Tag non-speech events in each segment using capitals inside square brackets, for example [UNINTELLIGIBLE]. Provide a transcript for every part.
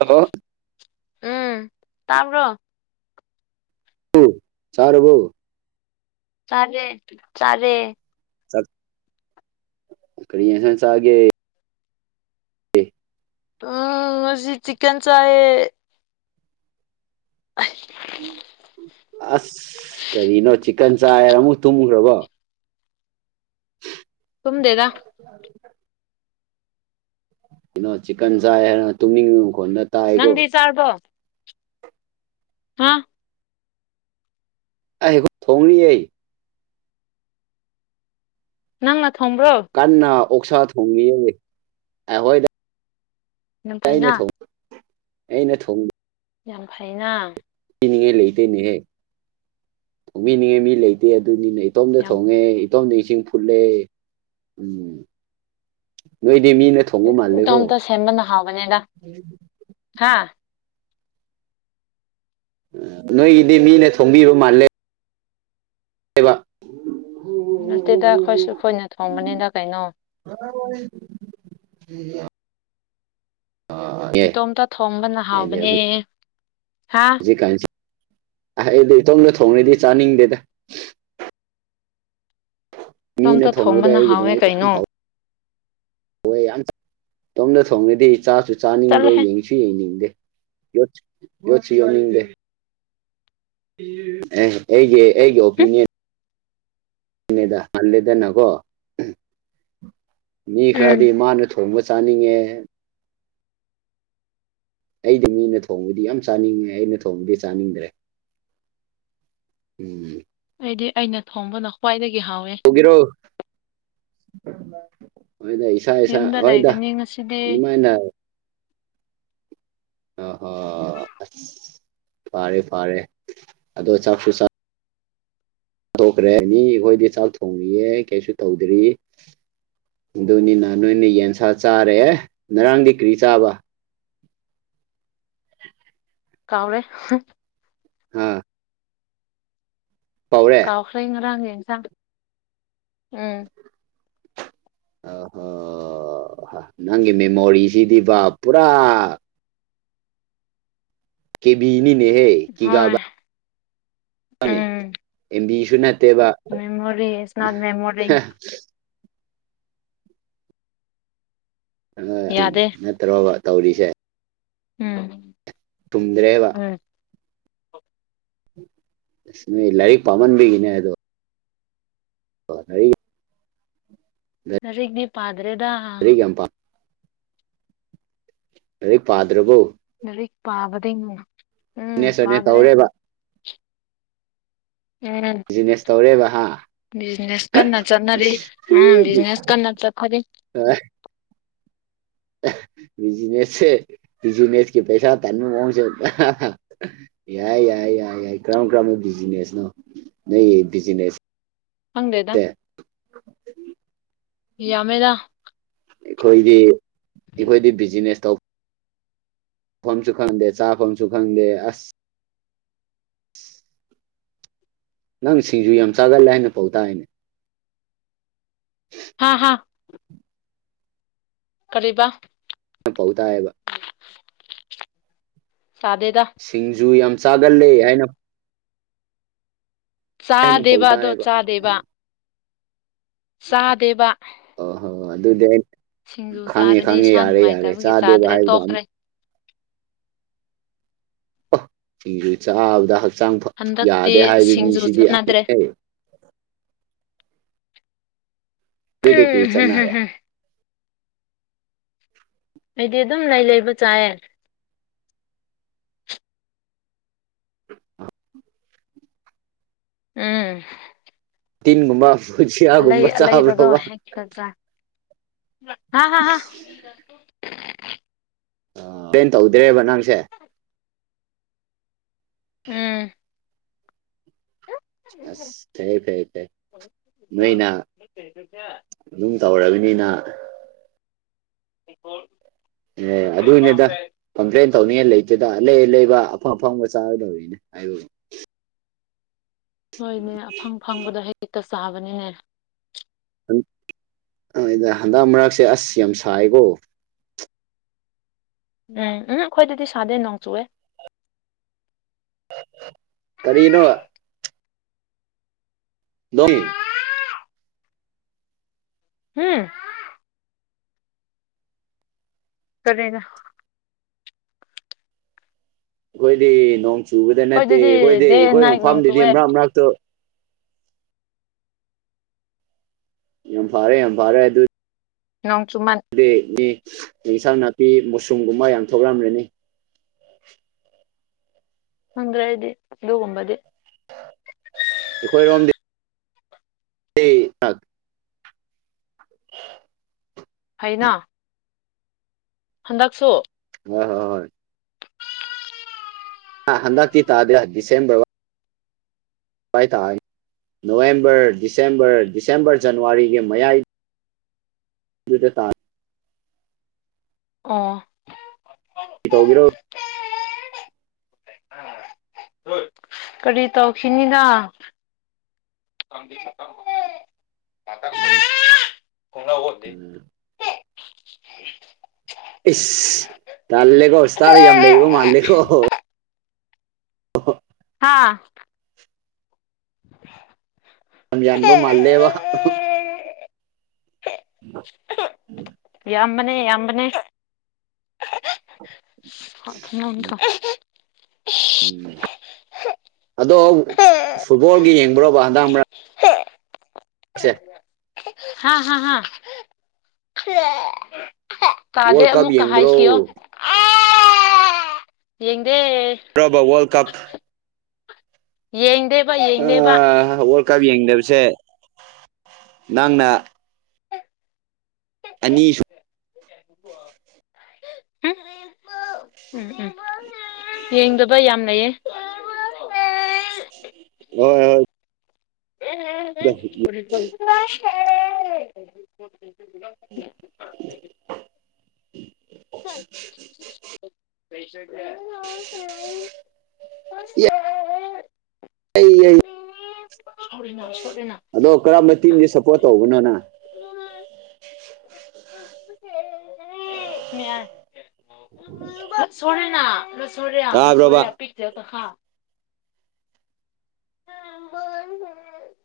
Hello ꯎꯝ ꯇꯥꯕ꯭ꯔꯣ ꯎ ꯆꯥꯔꯕꯣ ꯆꯥꯔꯦ ꯆꯥꯔꯦ ꯆꯠ ꯀꯔꯤ ꯌꯦꯟꯁꯥꯡ ꯆꯥꯒꯦ? ꯎꯝ ꯉꯁꯤ ꯆꯤꯀꯟ ꯆꯥꯏꯌꯦ ꯑꯩ ꯑꯥꯁ ꯀꯔꯤꯅꯣ ꯆꯤꯛꯀꯟ ꯆꯥꯏꯌꯦꯔ ꯑꯃꯨꯛ ꯇꯨꯝꯒ꯭ꯔꯕꯣ ꯇꯨꯝꯗꯦꯗ [INAUDIBLE] ꯅꯣ ꯆꯤꯛꯀꯟ ꯆꯥꯏ ꯍꯥꯏꯔꯒ ꯇꯨꯝꯅꯤꯡꯕ ꯃꯈꯣꯟ ꯅꯠ ꯅꯪꯗꯤ ꯆꯥꯔꯕꯣ ꯍꯥꯥ ꯑꯩꯈꯣꯏ ꯊꯣꯡꯔꯤꯌꯦ ꯅꯪꯅ ꯊꯣꯡꯕ꯭ꯔꯣ? ꯀꯟꯅ ꯑꯣꯛꯁꯥ ꯊꯣꯡꯏꯌꯦ ꯑꯩꯍꯣꯏꯗ ꯌꯥꯝ ꯑꯩꯅ ꯐꯩꯅ ꯊꯣꯡ ꯑꯩꯅ ꯊꯣꯡ ꯌꯥꯝ ꯐꯩꯅ ꯕꯤꯅꯤꯡꯉꯥꯏ ꯂꯩꯇꯦꯅꯦꯍꯦ ꯊꯣꯡꯕꯤꯅꯤꯡꯉꯥꯏ ꯃꯤ ꯂꯩꯇꯦ ꯑꯗꯨꯅꯤꯅꯦ ꯏꯇꯣꯝꯇ ꯌꯥꯝ ꯊꯣꯡꯉꯦ ꯇꯣꯝꯗ ꯏꯁꯤꯡ ꯐꯨꯠꯂꯦ ꯎꯝ ꯅꯣꯏꯗꯤ ꯃꯤꯅ ꯊꯣ ꯏꯇꯣꯞꯇ ꯁꯦꯝꯕꯅ ꯍꯥꯎꯕꯅꯦꯗ ꯍꯥ ꯅꯣꯏꯒꯤꯗꯤ ꯃꯤꯅ ꯊꯣꯡꯕꯤꯕ ꯃꯥꯜꯂꯦ ꯅꯠꯇꯦꯗ ꯑꯈꯣꯏꯁꯨ ꯑꯈꯣꯏꯅ ꯊꯣꯡꯕꯅꯤꯗ ꯀꯩꯅꯣ [INAUDIBLE] ꯑꯦ ꯏꯇꯣꯝꯇ ꯊꯣꯡꯕꯅ ꯍꯥꯎꯕꯅꯦ ꯍꯥ ꯔꯤꯀꯥꯟꯖꯤ ꯑꯍꯩꯗꯤ ꯏꯇꯣꯝꯗ ꯊꯣꯡꯔꯗꯤ ꯆꯥꯅꯤꯡꯗꯦꯗ ꯃꯤꯅ ꯏꯇꯣꯝꯇ ꯊꯣꯡꯕꯗꯣ ꯊꯣꯡꯕꯅ ꯍꯥꯎꯋꯦ ꯑꯩꯒꯤꯗꯃꯛꯇ ꯌꯥꯝ ꯀꯩꯅꯣ ꯍꯥꯎ ꯋꯣꯏ ꯌꯥꯝ ꯆꯥ ꯏꯇꯣꯝꯗ ꯊꯣꯡꯔꯗꯤ ꯆꯥꯁꯨ ꯆꯥꯅꯤꯡꯗꯦ ꯆꯠꯂꯣꯍꯦ ꯌꯦꯡ ꯁꯨ ꯌꯦꯡꯅꯤꯡꯗꯦ ꯌꯣꯠ ꯌꯣꯠꯁꯨ ꯌꯣꯠꯅꯤꯡꯗꯦ ꯑꯦ ꯑꯩꯒꯤ ꯑꯩꯒꯤ ꯑꯣꯄꯤꯅ꯭ꯌꯟ ꯅꯦꯗ ꯍꯜꯂꯦꯗꯅꯒꯣ ꯃꯤ ꯎꯝ ꯈ꯭ꯔꯗꯤ ꯃꯥꯅ ꯊꯣꯡꯕ ꯆꯥꯅꯤꯡꯉꯦ ꯑꯩꯗꯤ ꯃꯤꯅ ꯊꯣꯡꯕꯗꯤ ꯌꯥꯝ ꯆꯥꯅꯤꯡꯉꯦ ꯑꯩꯅ ꯊꯣꯡꯕꯗꯤ ꯆꯥꯅꯤꯡꯗ꯭ꯔꯦ ꯎꯝ ꯑꯩꯗꯤ ꯑꯩꯅ ꯊꯣꯡꯕꯅ ꯈ꯭ꯋꯥꯏꯗꯒꯤ ꯍꯥꯎꯋꯦ ꯕꯤꯔꯣ ꯑꯣꯏꯅ ꯏꯁꯥ ꯏꯁꯥ ꯌꯨꯝꯗ ꯍꯣꯏꯗ ꯂꯩꯒꯅꯤ ꯉꯁꯤꯗꯤ ꯑꯗꯨꯃꯥꯏꯅ ꯑꯣ ꯍꯣ ꯑꯁ ꯐꯥꯔꯦ ꯐꯥꯔꯦ ꯑꯗꯣ ꯆꯥꯛꯁꯨ ꯆꯥ ꯇꯣꯛꯈ꯭ꯔꯦ ꯃꯤ ꯈꯣꯏꯗꯤ ꯆꯥꯛ ꯊꯣꯡꯔꯤꯌꯦ ꯀꯩꯁꯨ ꯇꯧꯗ꯭ꯔꯤ ꯗꯨꯅꯤꯅ ꯅꯣꯏꯅ ꯌꯦꯟꯁꯥ ꯆꯥꯔꯦ ꯅꯔꯥꯡꯗꯤ ꯀ꯭ꯔꯤ ꯆꯥꯕ ꯀꯥꯎꯔꯦ ꯍ ꯑ ꯄꯧꯔꯦ ꯍꯥꯎꯈ꯭ꯔꯦ ꯉꯔꯥꯡꯒꯤ ꯏꯟꯁꯥꯡ ꯎꯝ ꯑꯍꯣ ꯍ ꯅꯪꯒꯤ ꯃꯦꯃꯣꯔꯤꯁꯤꯗꯤꯕ ꯄꯨꯔꯥ ꯀꯦꯕꯤꯅꯤꯅꯦꯍꯦ ꯍꯣꯏ ꯀꯤꯒꯥꯕ ꯕꯒꯤ ꯎꯝ ꯑꯦꯝ ꯕꯤꯁꯨ ꯅꯠꯇꯦꯕ ꯃꯦꯃꯣꯔꯤ ꯏꯁ ꯅꯣꯠ ꯃꯦꯃꯣꯔꯤꯡ꯫ ꯑ ꯌꯥꯗꯦ [INAUDIBLE] ꯅꯠꯇ꯭ꯔꯣꯕ ꯇꯧꯔꯤꯁꯦ꯫ ꯎꯝ꯫ ꯇꯨꯝꯗ꯭ꯔꯦꯕ꯫ ꯎꯝ꯫ ꯏꯁ ꯅꯣꯏ ꯂꯥꯏꯔꯤꯛ ꯄꯥꯃꯟꯕꯒꯤꯅꯦ ꯑꯗꯣ꯫ [UNINTELLIGIBLE] ꯂꯥꯏꯔꯤꯛꯗꯤ ꯄꯥꯗ꯭ꯔꯦꯗ꯫ ꯂꯥꯏꯔꯤꯛ ꯌꯥꯝ ꯄꯥ ꯂꯥꯏꯔꯤꯛ ꯄꯥꯗ꯭ꯔꯕꯣ꯫ ꯂꯥꯏꯔꯤꯛ ꯄꯥꯕꯗꯤ [UNINTELLIGIBLE] ꯎꯝ [UNINTELLIGIBLE] ꯄꯥꯗ꯭ꯔꯦ ꯇꯧꯔꯦꯕ꯫ ꯎꯝ ꯕꯤꯖꯤꯅꯦꯁ ꯇꯧꯔꯦ ꯕꯍꯥ꯫ ꯕꯤꯖꯤꯅꯦꯁ ꯀꯟꯅ ꯆꯠꯅꯔꯤ ꯎꯝ ꯕꯤꯖꯤꯅꯦꯁ ꯀꯟꯅ ꯆꯠ [UNINTELLIGIBLE] [UNINTELLIGIBLE] ꯑꯦꯍ ꯕꯤꯖꯤꯅꯦꯁꯁꯦ ꯕꯤꯖꯤꯅꯦꯁꯀꯤ ꯄꯩꯁꯥ ꯇꯥꯟꯕ ꯃꯑꯣꯡꯁꯦ ꯌꯥꯏ ꯌꯥꯏ ꯌꯥꯏ ꯌꯥꯏ ꯀ꯭ꯔꯝ ꯀ꯭ꯔꯝꯕ ꯕꯤꯖꯤꯅꯦꯁ ꯅꯣ ꯅꯣꯏꯒꯤ ꯕꯤꯖꯤꯅꯦꯁ ꯈꯪꯗꯦꯗ ꯌꯥꯝꯃꯦꯗ꯫ ꯑꯩꯈꯣꯏꯗꯤ ꯑꯩꯈꯣꯏꯗꯤ ꯕꯤꯖꯤꯅꯦꯁ ꯇꯧ ꯐꯝꯁꯨ ꯈꯪꯗꯦ ꯆꯥꯐꯝꯁꯨ ꯈꯪꯗꯦ ꯑꯁ꯫ ꯅꯪ ꯁꯤꯡꯖꯨ ꯌꯥꯝ ꯆꯥꯒꯜꯂꯦ ꯍꯥꯏꯅ ꯄꯥꯎ ꯇꯥꯏꯅꯦ꯫ ꯍꯥ ꯍꯥ꯫ ꯀꯔꯤꯕ꯫ ꯄꯥꯎ ꯇꯥꯏꯌꯦꯕ꯫ ꯁꯥꯗꯦꯗ꯫ ꯁꯤꯡꯖꯨ ꯌꯥꯝ ꯆꯥꯒꯜꯂꯦ ꯍꯥꯏꯅ ꯍꯥꯏꯅ ꯄꯥꯎ ꯆꯥꯗꯦꯕ ꯑꯗꯣ ꯇꯥꯏꯌꯦꯕ ꯆꯥꯗꯦꯕ꯫ ꯆꯥꯗꯦꯕ꯫ ꯑꯣ ꯍꯣ ꯑꯗꯨꯗꯤ ꯑꯩ ꯁꯤꯡꯖꯨ ꯈꯪꯉꯦ ꯆꯥꯔꯗꯤ ꯈꯪꯉꯦ ꯏꯁꯥ ꯌꯥꯔꯦ ꯌꯥꯔꯦ ꯅꯨꯡꯉꯥꯏꯇꯕꯒꯤ ꯆꯥꯗꯦꯕ ꯆꯥꯗ꯭ꯔꯦ ꯍꯥꯏꯕꯗꯣ ꯑꯝ ꯇꯣꯛꯈ꯭ꯔꯦ ꯑꯣ ꯁꯤꯡꯖꯨ ꯆꯥꯕꯗ ꯍꯛꯆꯥꯡ ꯐ ꯍꯟꯗꯛꯇꯤ ꯌꯥꯗꯦ ꯍꯥꯏꯕ ꯁꯤꯡꯖꯨ ꯃꯤꯁꯤꯗꯤ [INAUDIBLE] ꯆꯠꯅꯗ꯭ꯔꯦ ꯀꯔꯤ ꯆꯠꯅꯔꯦ ꯎꯝ [UNINTELLIGIBLE] ꯑꯩꯗꯤ ꯑꯗꯨꯝ ꯂꯩ ꯂꯩꯕ ꯆꯥꯏꯌꯦ꯫ [INAUDIBLE] ꯎꯝ꯫ ꯇꯤꯟꯒꯨꯝꯕ ꯕꯨꯖꯤꯌꯥꯒꯨꯝꯕ ꯆꯥꯕ꯭ꯔꯣꯕ꯫ ꯇꯆꯥ ꯍꯥ ꯍꯥ ꯍꯥ꯫ [UNINTELLIGIBLE] ꯇꯧꯗ꯭ꯔꯦꯕ ꯅꯪꯁꯦ꯫ ꯎꯝ꯫ ꯑꯁ ꯐꯩ ꯐꯩ ꯐꯩ ꯅꯣꯏꯅ ꯑꯗꯨꯝ ꯇꯧꯔꯕꯅꯤꯅ [UNINTELLIGIBLE] ꯑꯦ ꯑꯗꯨꯅꯦꯗ꯫ ꯀꯝꯄ꯭ꯂꯦꯟ ꯇꯧꯅꯤꯡꯉꯥꯏ ꯂꯩꯇꯦꯗ ꯑꯂꯩ ꯑꯂꯩꯕ ꯑꯐꯪ ꯑꯐꯪꯕ ꯆꯥꯒꯗꯧꯔꯤꯅꯦ [UNINTELLIGIBLE] ꯍꯣꯏꯅꯦ ꯑꯐꯪ ꯐꯪꯕꯗꯣ ꯍꯦꯛꯇ ꯆꯥꯕꯅꯦꯅꯦ ꯍꯟꯗꯛ ꯃꯔꯛꯁꯦ ꯑꯁ ꯌꯥꯝ ꯁꯥꯏꯀꯣ ꯎꯝ ꯎꯝ ꯑꯩꯈꯣꯏꯗꯗꯤ ꯁꯥꯗꯩ ꯅꯣꯡ ꯆꯨꯑꯦ ꯀꯔꯤꯅꯣ ꯅꯣꯏ ꯍꯝ ꯀꯔꯤꯅꯣ ꯑꯩꯈꯣꯏꯗꯤ ꯅꯣꯡ ꯆꯨꯕꯗ ꯅꯠꯇꯦ ꯑꯩꯈꯣꯏꯗꯗꯤ ꯑꯩꯈꯣꯏꯗꯤ ꯗꯦ ꯑꯦꯟ ꯑꯩꯈꯣꯏ ꯅꯥꯏꯠ ꯅꯣꯡ ꯃꯐꯝꯗꯨꯗꯤ ꯆꯨꯑꯦ ꯃꯔꯛ ꯃꯔꯛꯇ ꯌꯥꯝ ꯐꯥꯔꯦ ꯌꯥꯝ ꯐꯥꯔꯦ ꯑꯗꯨ ꯅꯣꯡ ꯆꯨꯃꯥꯟ ꯏꯟꯁꯥꯡ ꯅꯥꯄꯤ ꯃꯨꯁꯔꯨꯝꯒꯨꯝꯕ ꯌꯥꯝ ꯊꯣꯛꯂꯝꯂꯅꯤ ꯈꯪꯗꯦ ꯑꯩꯗꯤ ꯑꯗꯨꯒꯨꯝꯕꯗꯤ ꯑꯩꯈꯣꯏ ꯔꯣꯝꯗꯤ [UNINTELLIGIBLE] [INAUDIBLE] ꯐꯩꯅꯥ ꯍꯟꯗꯛꯁꯨ ꯍꯣꯏ ꯍꯣꯏ ꯍꯣꯏ ꯍꯟꯗꯛꯇꯤ ꯇꯥꯗꯦ ꯗꯤꯁꯦꯝꯕꯔꯕꯧ ꯑꯗꯨꯋꯥꯏ ꯇꯥꯏꯌꯦ ꯅꯣꯕꯦꯝꯕꯔ ꯗꯤꯁꯦꯝꯕꯔ ꯗꯤꯁꯦꯝꯕꯔ ꯖꯅꯋꯥꯔꯤꯒꯤ ꯃꯌꯥꯏ ꯗꯨꯗꯥ ꯇꯥ ꯑꯣ ꯀꯩ ꯇꯧꯕꯤꯔꯣ ꯀꯔꯤ ꯇꯧꯈꯤꯅꯤꯗꯥ [UNINTELLIGIBLE] ꯏꯁ ꯇꯜꯂꯦꯒꯣ ꯏꯁꯇꯥꯔ ꯌꯥꯝ ꯂꯩꯕ ꯃꯥꯜꯂꯦꯀꯣ ꯍꯥꯥ [INAUDIBLE] ꯂꯝꯌꯥꯟꯕ ꯃꯥꯜꯂꯦꯕ ꯎꯝ ꯌꯥꯝꯕꯅꯦ ꯌꯥꯝꯕꯅꯦ [UNINTELLIGIBLE] ꯎꯝ ꯑꯗꯣ ꯐꯨꯠꯕꯣꯜꯒꯤ ꯌꯦꯡꯕ꯭ꯔꯣꯕꯥ ꯍꯟꯗꯛ ꯃꯥꯔꯛ ꯁꯦ ꯍꯥ ꯍꯥ ꯍꯥ ꯇꯥꯗꯦ ꯋꯥꯔꯜ ꯀꯞ ꯑꯃꯨꯛꯀ ꯌꯦꯡꯕ꯭ꯔꯣ ꯍꯥꯏꯈꯤꯌꯣ ꯌꯦꯡꯗꯦ ꯋꯥꯔꯜ ꯀꯞ ꯌꯦꯡꯗꯦꯕ ꯌꯦꯡꯗꯦꯕ ꯋꯥꯔ꯭ꯜ ꯀꯞ ꯌꯦꯡꯗꯕꯁꯦ ꯅꯪꯅ ꯑꯅꯤꯁꯨ ꯍꯨꯝ ꯎꯝ ꯎꯝ ꯌꯦꯡꯗꯕ ꯌꯥꯝ ꯅꯩꯌꯦ ꯍꯣꯏ ꯍꯣꯏ ꯎꯝ ꯎꯝ ꯎꯝ ꯄꯨꯔꯤꯠ ꯄꯧ ꯎ [UNINTELLIGIBLE] ꯑꯩ [UNINTELLIGIBLE] ꯑꯗꯣ ꯀꯔꯝꯕ ꯇꯤꯝꯁꯦ ꯁꯞꯄꯣꯔꯠ ꯇꯧꯕꯅꯣꯅ [UNINTELLIGIBLE] ꯇꯥꯕ꯭ꯔꯣꯕ [UNINTELLIGIBLE] ꯍ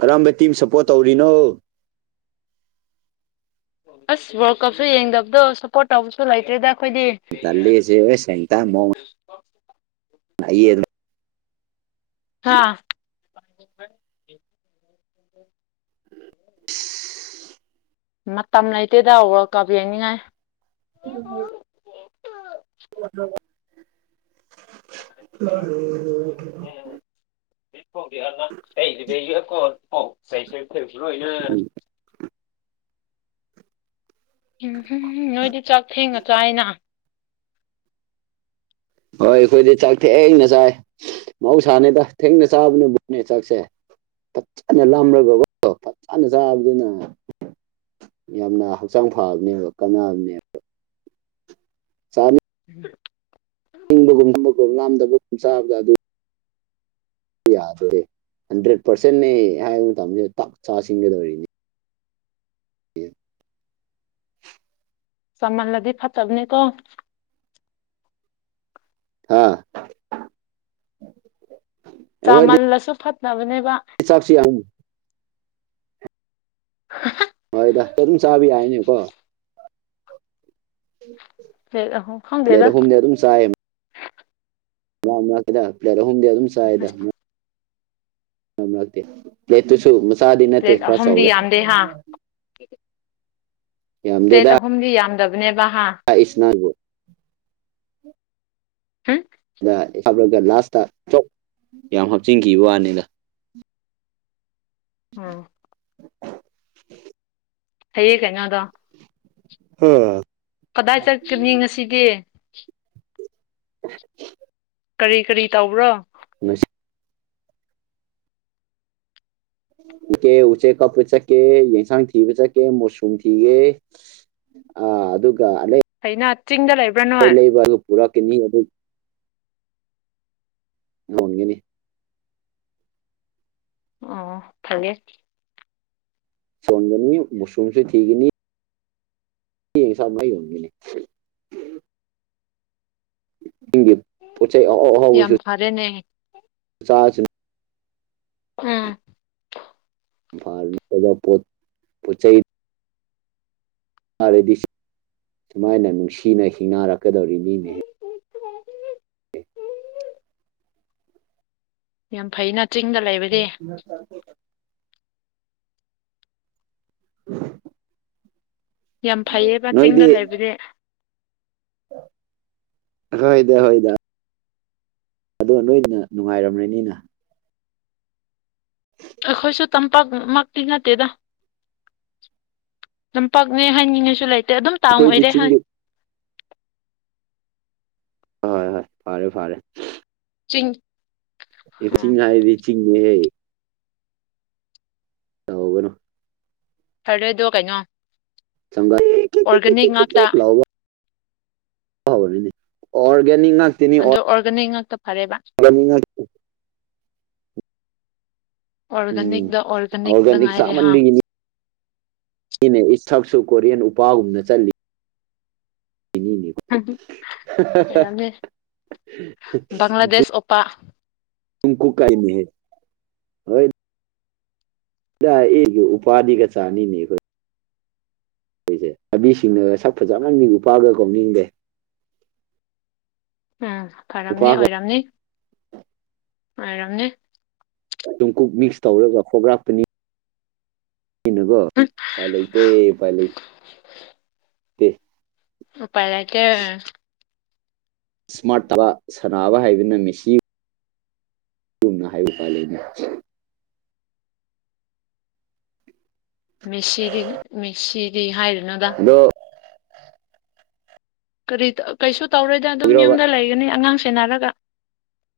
ꯀꯔꯝꯕ ꯇꯤꯝ ꯁꯞꯄꯣꯔꯠ ꯇꯧꯔꯤꯅꯣ ꯑꯁ ꯋꯥꯔꯜ ꯀꯞꯁꯨ ꯌꯦꯡꯗꯕꯗꯣ ꯁꯞꯄꯣꯔꯠ ꯇꯧꯕꯁꯨ ꯂꯩꯇꯦꯗ [UNINTELLIGIBLE] [UNINTELLIGIBLE] ꯍꯥꯥ ꯑꯣꯏ ꯃꯇꯝ ꯂꯩꯇꯦ ꯇꯥ ꯋꯥꯜ ꯀꯞ ꯌꯦꯡꯅꯤꯡꯉꯥꯏ ꯎꯝ ꯍ [UNINTELLIGIBLE] [UNINTELLIGIBLE] [UNINTELLIGIBLE] ꯅꯣꯏꯗꯤ ꯆꯥꯛ ꯊꯦꯡꯅꯥ ꯆꯥꯏꯅ ꯍꯣꯏ ꯑꯩꯈꯣꯏꯗꯤ ꯆꯥꯛ ꯊꯦꯡꯅ ꯆꯥꯏ ꯃꯍꯧꯁꯥꯅꯦꯗ ꯊꯦꯡꯅ ꯆꯥꯕꯅꯕꯣꯅꯦ ꯆꯥꯛꯁꯦ ꯐꯠꯖꯅ ꯂꯝꯂꯒꯣ ꯐꯠꯖꯅ ꯆꯥꯕꯗꯨꯅ ꯌꯥꯝꯅ ꯍꯛꯆꯥꯡ ꯐꯕꯅꯦꯕ ꯀꯥꯟꯅꯕꯅꯦꯕ ꯆꯥꯅꯤ ꯎꯝ ꯅꯤꯡꯕꯒꯨꯝ [UNINTELLIGIBLE] ꯂꯥꯝꯗꯕꯒꯨꯝ ꯆꯥꯕꯗ ꯑꯗꯨ ꯌꯥꯗꯔꯦ ꯍꯟꯗ꯭ꯔꯦꯠ ꯄꯥꯔꯁꯦꯟꯅꯦ ꯍꯥꯏꯕ ꯃꯇꯝꯁꯦ ꯇꯛ ꯆꯁꯤꯡꯒꯗꯧꯔꯤꯅꯤ ꯑꯣ ꯆꯥꯃꯜꯂꯗꯤ ꯐꯠꯇꯕꯅꯦ ꯀꯣ ꯍꯥꯥ ꯆꯥꯃꯜꯂꯁꯨ ꯐꯠꯇꯅꯕꯅꯦꯕ ꯆꯛꯁꯤ ꯌꯥꯝ ꯑ ꯍꯣꯏꯗꯥ ꯑꯗꯨꯝ ꯆꯥꯕ ꯌꯥꯏꯅꯦꯀꯣ ꯄ꯭ꯂꯦꯠ ꯑꯍꯨꯝ ꯄ꯭ꯂꯦꯠ ꯈꯪꯗꯦꯗ ꯑꯍꯨꯝꯅꯦ ꯑꯗꯨꯝ ꯆꯥꯏ ꯃꯔꯛ [UNINTELLIGIBLE] ꯄ꯭ꯂꯦꯠ ꯑꯍꯨꯝꯗꯤ ꯑꯗꯨꯝ ꯆꯥꯏꯗ ꯅꯛꯇꯦ ꯄ꯭ꯂꯦꯠꯇꯨꯁꯨ ꯃꯆꯥꯗꯤ ꯅꯠꯇꯦ ꯄ꯭ꯂꯦꯠ ꯈꯔ ꯑꯍꯨꯝꯗꯤ ꯆꯥꯎꯔꯦ [UNINTELLIGIBLE] ꯌꯥꯝꯗꯦ ꯍꯥ ꯄ꯭ꯂꯦꯠ ꯌꯥꯝꯗꯦꯗ ꯑꯍꯨꯝꯗꯤ ꯌꯥꯝꯗꯕꯅꯦꯕ ꯍꯥ [UNINTELLIGIBLE] ꯎꯝ ꯅꯥ ꯍꯥꯞꯂꯒ ꯂꯥꯁꯇꯥ ꯆꯣꯛ ꯌꯥꯝ ꯍꯥꯞꯆꯤꯟꯈꯤꯕ ꯋꯥꯅꯦꯗ ꯑꯥ [INAUDIBLE] ꯍꯩꯌꯦ ꯀꯩꯉꯥꯗ ꯎꯝ ꯀꯗꯥꯏ ꯆꯠꯀꯅꯤ ꯉꯁꯤꯗꯤ [INAUDIBLE] ꯀꯔꯤ ꯀꯔꯤ ꯇꯧꯕ꯭ꯔꯣ ꯃꯁꯤ ꯎꯀꯦ ꯎꯆꯦꯛ ꯀꯞꯄ ꯆꯠꯀꯦ ꯌꯦꯟꯁꯥꯡ ꯊꯤꯕ ꯆꯠꯀꯦ ꯃꯨꯁꯔꯨꯝ ꯊꯤꯒꯦ ꯑ ꯑꯗꯨꯒ ꯑꯗꯩ ꯑꯩꯅ ꯆꯤꯡꯗ ꯂꯩꯕ ꯀ ꯂꯩꯕ ꯑꯗꯨ ꯄꯨꯔꯛꯀꯅꯤ ꯑꯗꯨꯝ ꯌꯣꯟꯒꯅꯤ ꯑꯣ ꯐꯂꯦ ꯁꯣꯟꯒꯅꯤ ꯃꯨꯁꯔꯨꯝꯁꯨ ꯊꯤꯒꯅꯤ ꯏꯟꯁꯥꯡ ꯂꯣꯏ ꯌꯣꯟꯒꯅꯤ ꯄꯤꯒꯦ ꯄꯣꯠꯆꯩ ꯑꯍꯥꯎ ꯑꯍꯥꯎꯕꯁꯨ ꯐꯥꯔꯦꯅꯦ ꯆꯥꯁꯅꯨ [UNINTELLIGIBLE] ꯏꯝꯐꯥꯜ ꯅꯠꯇꯕ ꯄꯣꯠ ꯄꯣꯠꯆꯩ ꯐꯥꯔꯗꯤ ꯁꯨꯃꯥꯏꯅ ꯅꯨꯡꯁꯤꯅ ꯍꯤꯡꯅꯔꯛꯀꯗꯧꯔꯤꯅꯤꯅꯦꯍꯦ ꯌꯥꯝ ꯐꯩꯅ ꯆꯤꯡꯗ ꯂꯩꯕꯗꯤ [UNINTELLIGIBLE] [UNINTELLIGIBLE] ꯌꯥꯝ ꯐꯩꯌꯦꯕ ꯆꯤꯡꯗ ꯅꯣꯏꯗꯤ ꯂꯩꯕꯗꯤ ꯍꯣꯏꯗ ꯍꯣꯏꯗ ꯑꯗꯣ ꯅꯣꯏꯅ ꯅꯨꯡꯉꯥꯏꯔꯝ꯭ꯔꯅꯤꯅ ꯑꯩꯈꯣꯏꯁꯨ ꯇꯝꯄꯥꯛꯃꯛꯇꯤ ꯅꯠꯇꯦꯗ ꯇꯝꯄꯥꯛꯅꯦ ꯍꯥꯏꯅꯤꯡꯉꯥꯏꯁꯨ ꯂꯩꯇꯦ ꯑꯗꯨꯝ ꯇꯥꯎꯟ ꯑꯩꯈꯣꯏꯗꯤ ꯑꯣꯏꯔꯦ ꯍꯥꯏ ꯆꯤꯡꯒꯤ ꯍꯣꯏ ꯍꯣꯏ ꯐꯔꯦ ꯐꯔꯦ ꯆꯤꯡ ꯎꯝ ꯆꯤꯡ ꯍꯥꯏꯔꯗꯤ ꯆꯤꯡꯅꯦ ꯇꯧꯒꯅꯣ ꯐꯔꯗꯔꯗꯣ ꯀꯩꯅꯣ ꯆꯝꯕ [UNINTELLIGIBLE] ꯑꯣꯔꯒꯥꯅꯤꯛ ꯉꯥꯛꯇ [UNINTELLIGIBLE] ꯑꯣꯏꯔꯅꯤ ꯑꯣꯔꯒꯅꯤꯛ ꯉꯥꯛ ꯑꯗꯣ ꯑꯣꯔꯒꯥꯅꯤꯛ ꯉꯥꯛꯇ ꯐꯔꯦꯕ [INAUDIBLE] ꯎꯝ ꯑꯣꯔꯒꯥꯅꯤꯛꯛꯇ ꯑꯣꯔꯒꯥꯅꯤꯛꯇ ꯑꯣꯔꯒꯥꯅꯤꯛ ꯉꯥꯏꯔꯦ ꯍꯥ ꯁꯤꯅꯥ ꯏꯁꯛꯁꯨ ꯀꯣꯔꯤꯌꯟ ꯎꯄꯥꯒꯨꯝꯅ ꯆꯠꯂꯤ ꯑꯣꯏꯔꯝꯅꯤ ꯕꯪꯒ꯭ꯂꯥꯗꯦꯁ ꯑꯣꯄꯥ [INAUDIBLE] [UNINTELLIGIBLE] ꯀꯣ ꯀꯥꯏ ꯃꯤꯍꯦ ꯍꯣꯏ [UNINTELLIGIBLE] ꯎꯄꯥꯗꯤ ꯀꯠꯆꯥꯅꯤꯅꯦ ꯑꯩꯈꯣꯏ ꯈꯣꯏꯁꯦ ꯁꯥꯕꯤꯁꯤꯡꯅꯒ ꯁꯛ ꯐꯖꯕꯃꯟ ꯎꯄꯥꯒ ꯀꯧꯅꯤꯡꯗꯦ ꯎꯝ ꯐꯔꯝꯅꯤ ꯎꯄꯥꯒ ꯑꯣꯏꯔꯝꯅꯤ ꯍꯥꯏꯔꯝꯅꯦ ꯇꯨꯡꯀꯨꯞ ꯃꯤꯛꯁ ꯇꯧꯔꯒ ꯈꯣꯒ꯭ꯔꯥꯛꯒꯔꯞꯄꯅꯤ ꯑꯩꯅꯥꯀꯣ ꯎꯄꯥꯏ ꯂꯩꯇꯦ ꯄꯥꯏ ꯂꯩ ꯎꯄꯥꯏ ꯂꯩꯇꯦ ꯏꯁꯃꯥꯔꯠ ꯇꯕ ꯁꯥꯟꯅꯕ ꯍꯥꯏꯕꯅ ꯃꯦꯁꯤ ꯆꯨꯝꯅ ꯍꯥꯏꯌꯨ ꯎꯄꯥꯏ ꯂꯩꯅꯤ ꯃꯦꯁꯤꯗꯤ ꯃꯦꯁꯤꯗꯤ ꯍꯥꯏꯔꯨꯅꯨꯗꯥ ꯑꯗꯣ ꯀꯔꯤ ꯇ ꯀꯩꯁꯨ ꯇꯧꯔꯣꯏꯗ ꯑꯗꯨꯝ ꯑꯣꯏꯔꯣꯕ ꯌꯨꯝꯗ ꯂꯩꯒꯅꯤ ꯑꯉꯥꯡ ꯁꯦꯟꯅꯔꯒ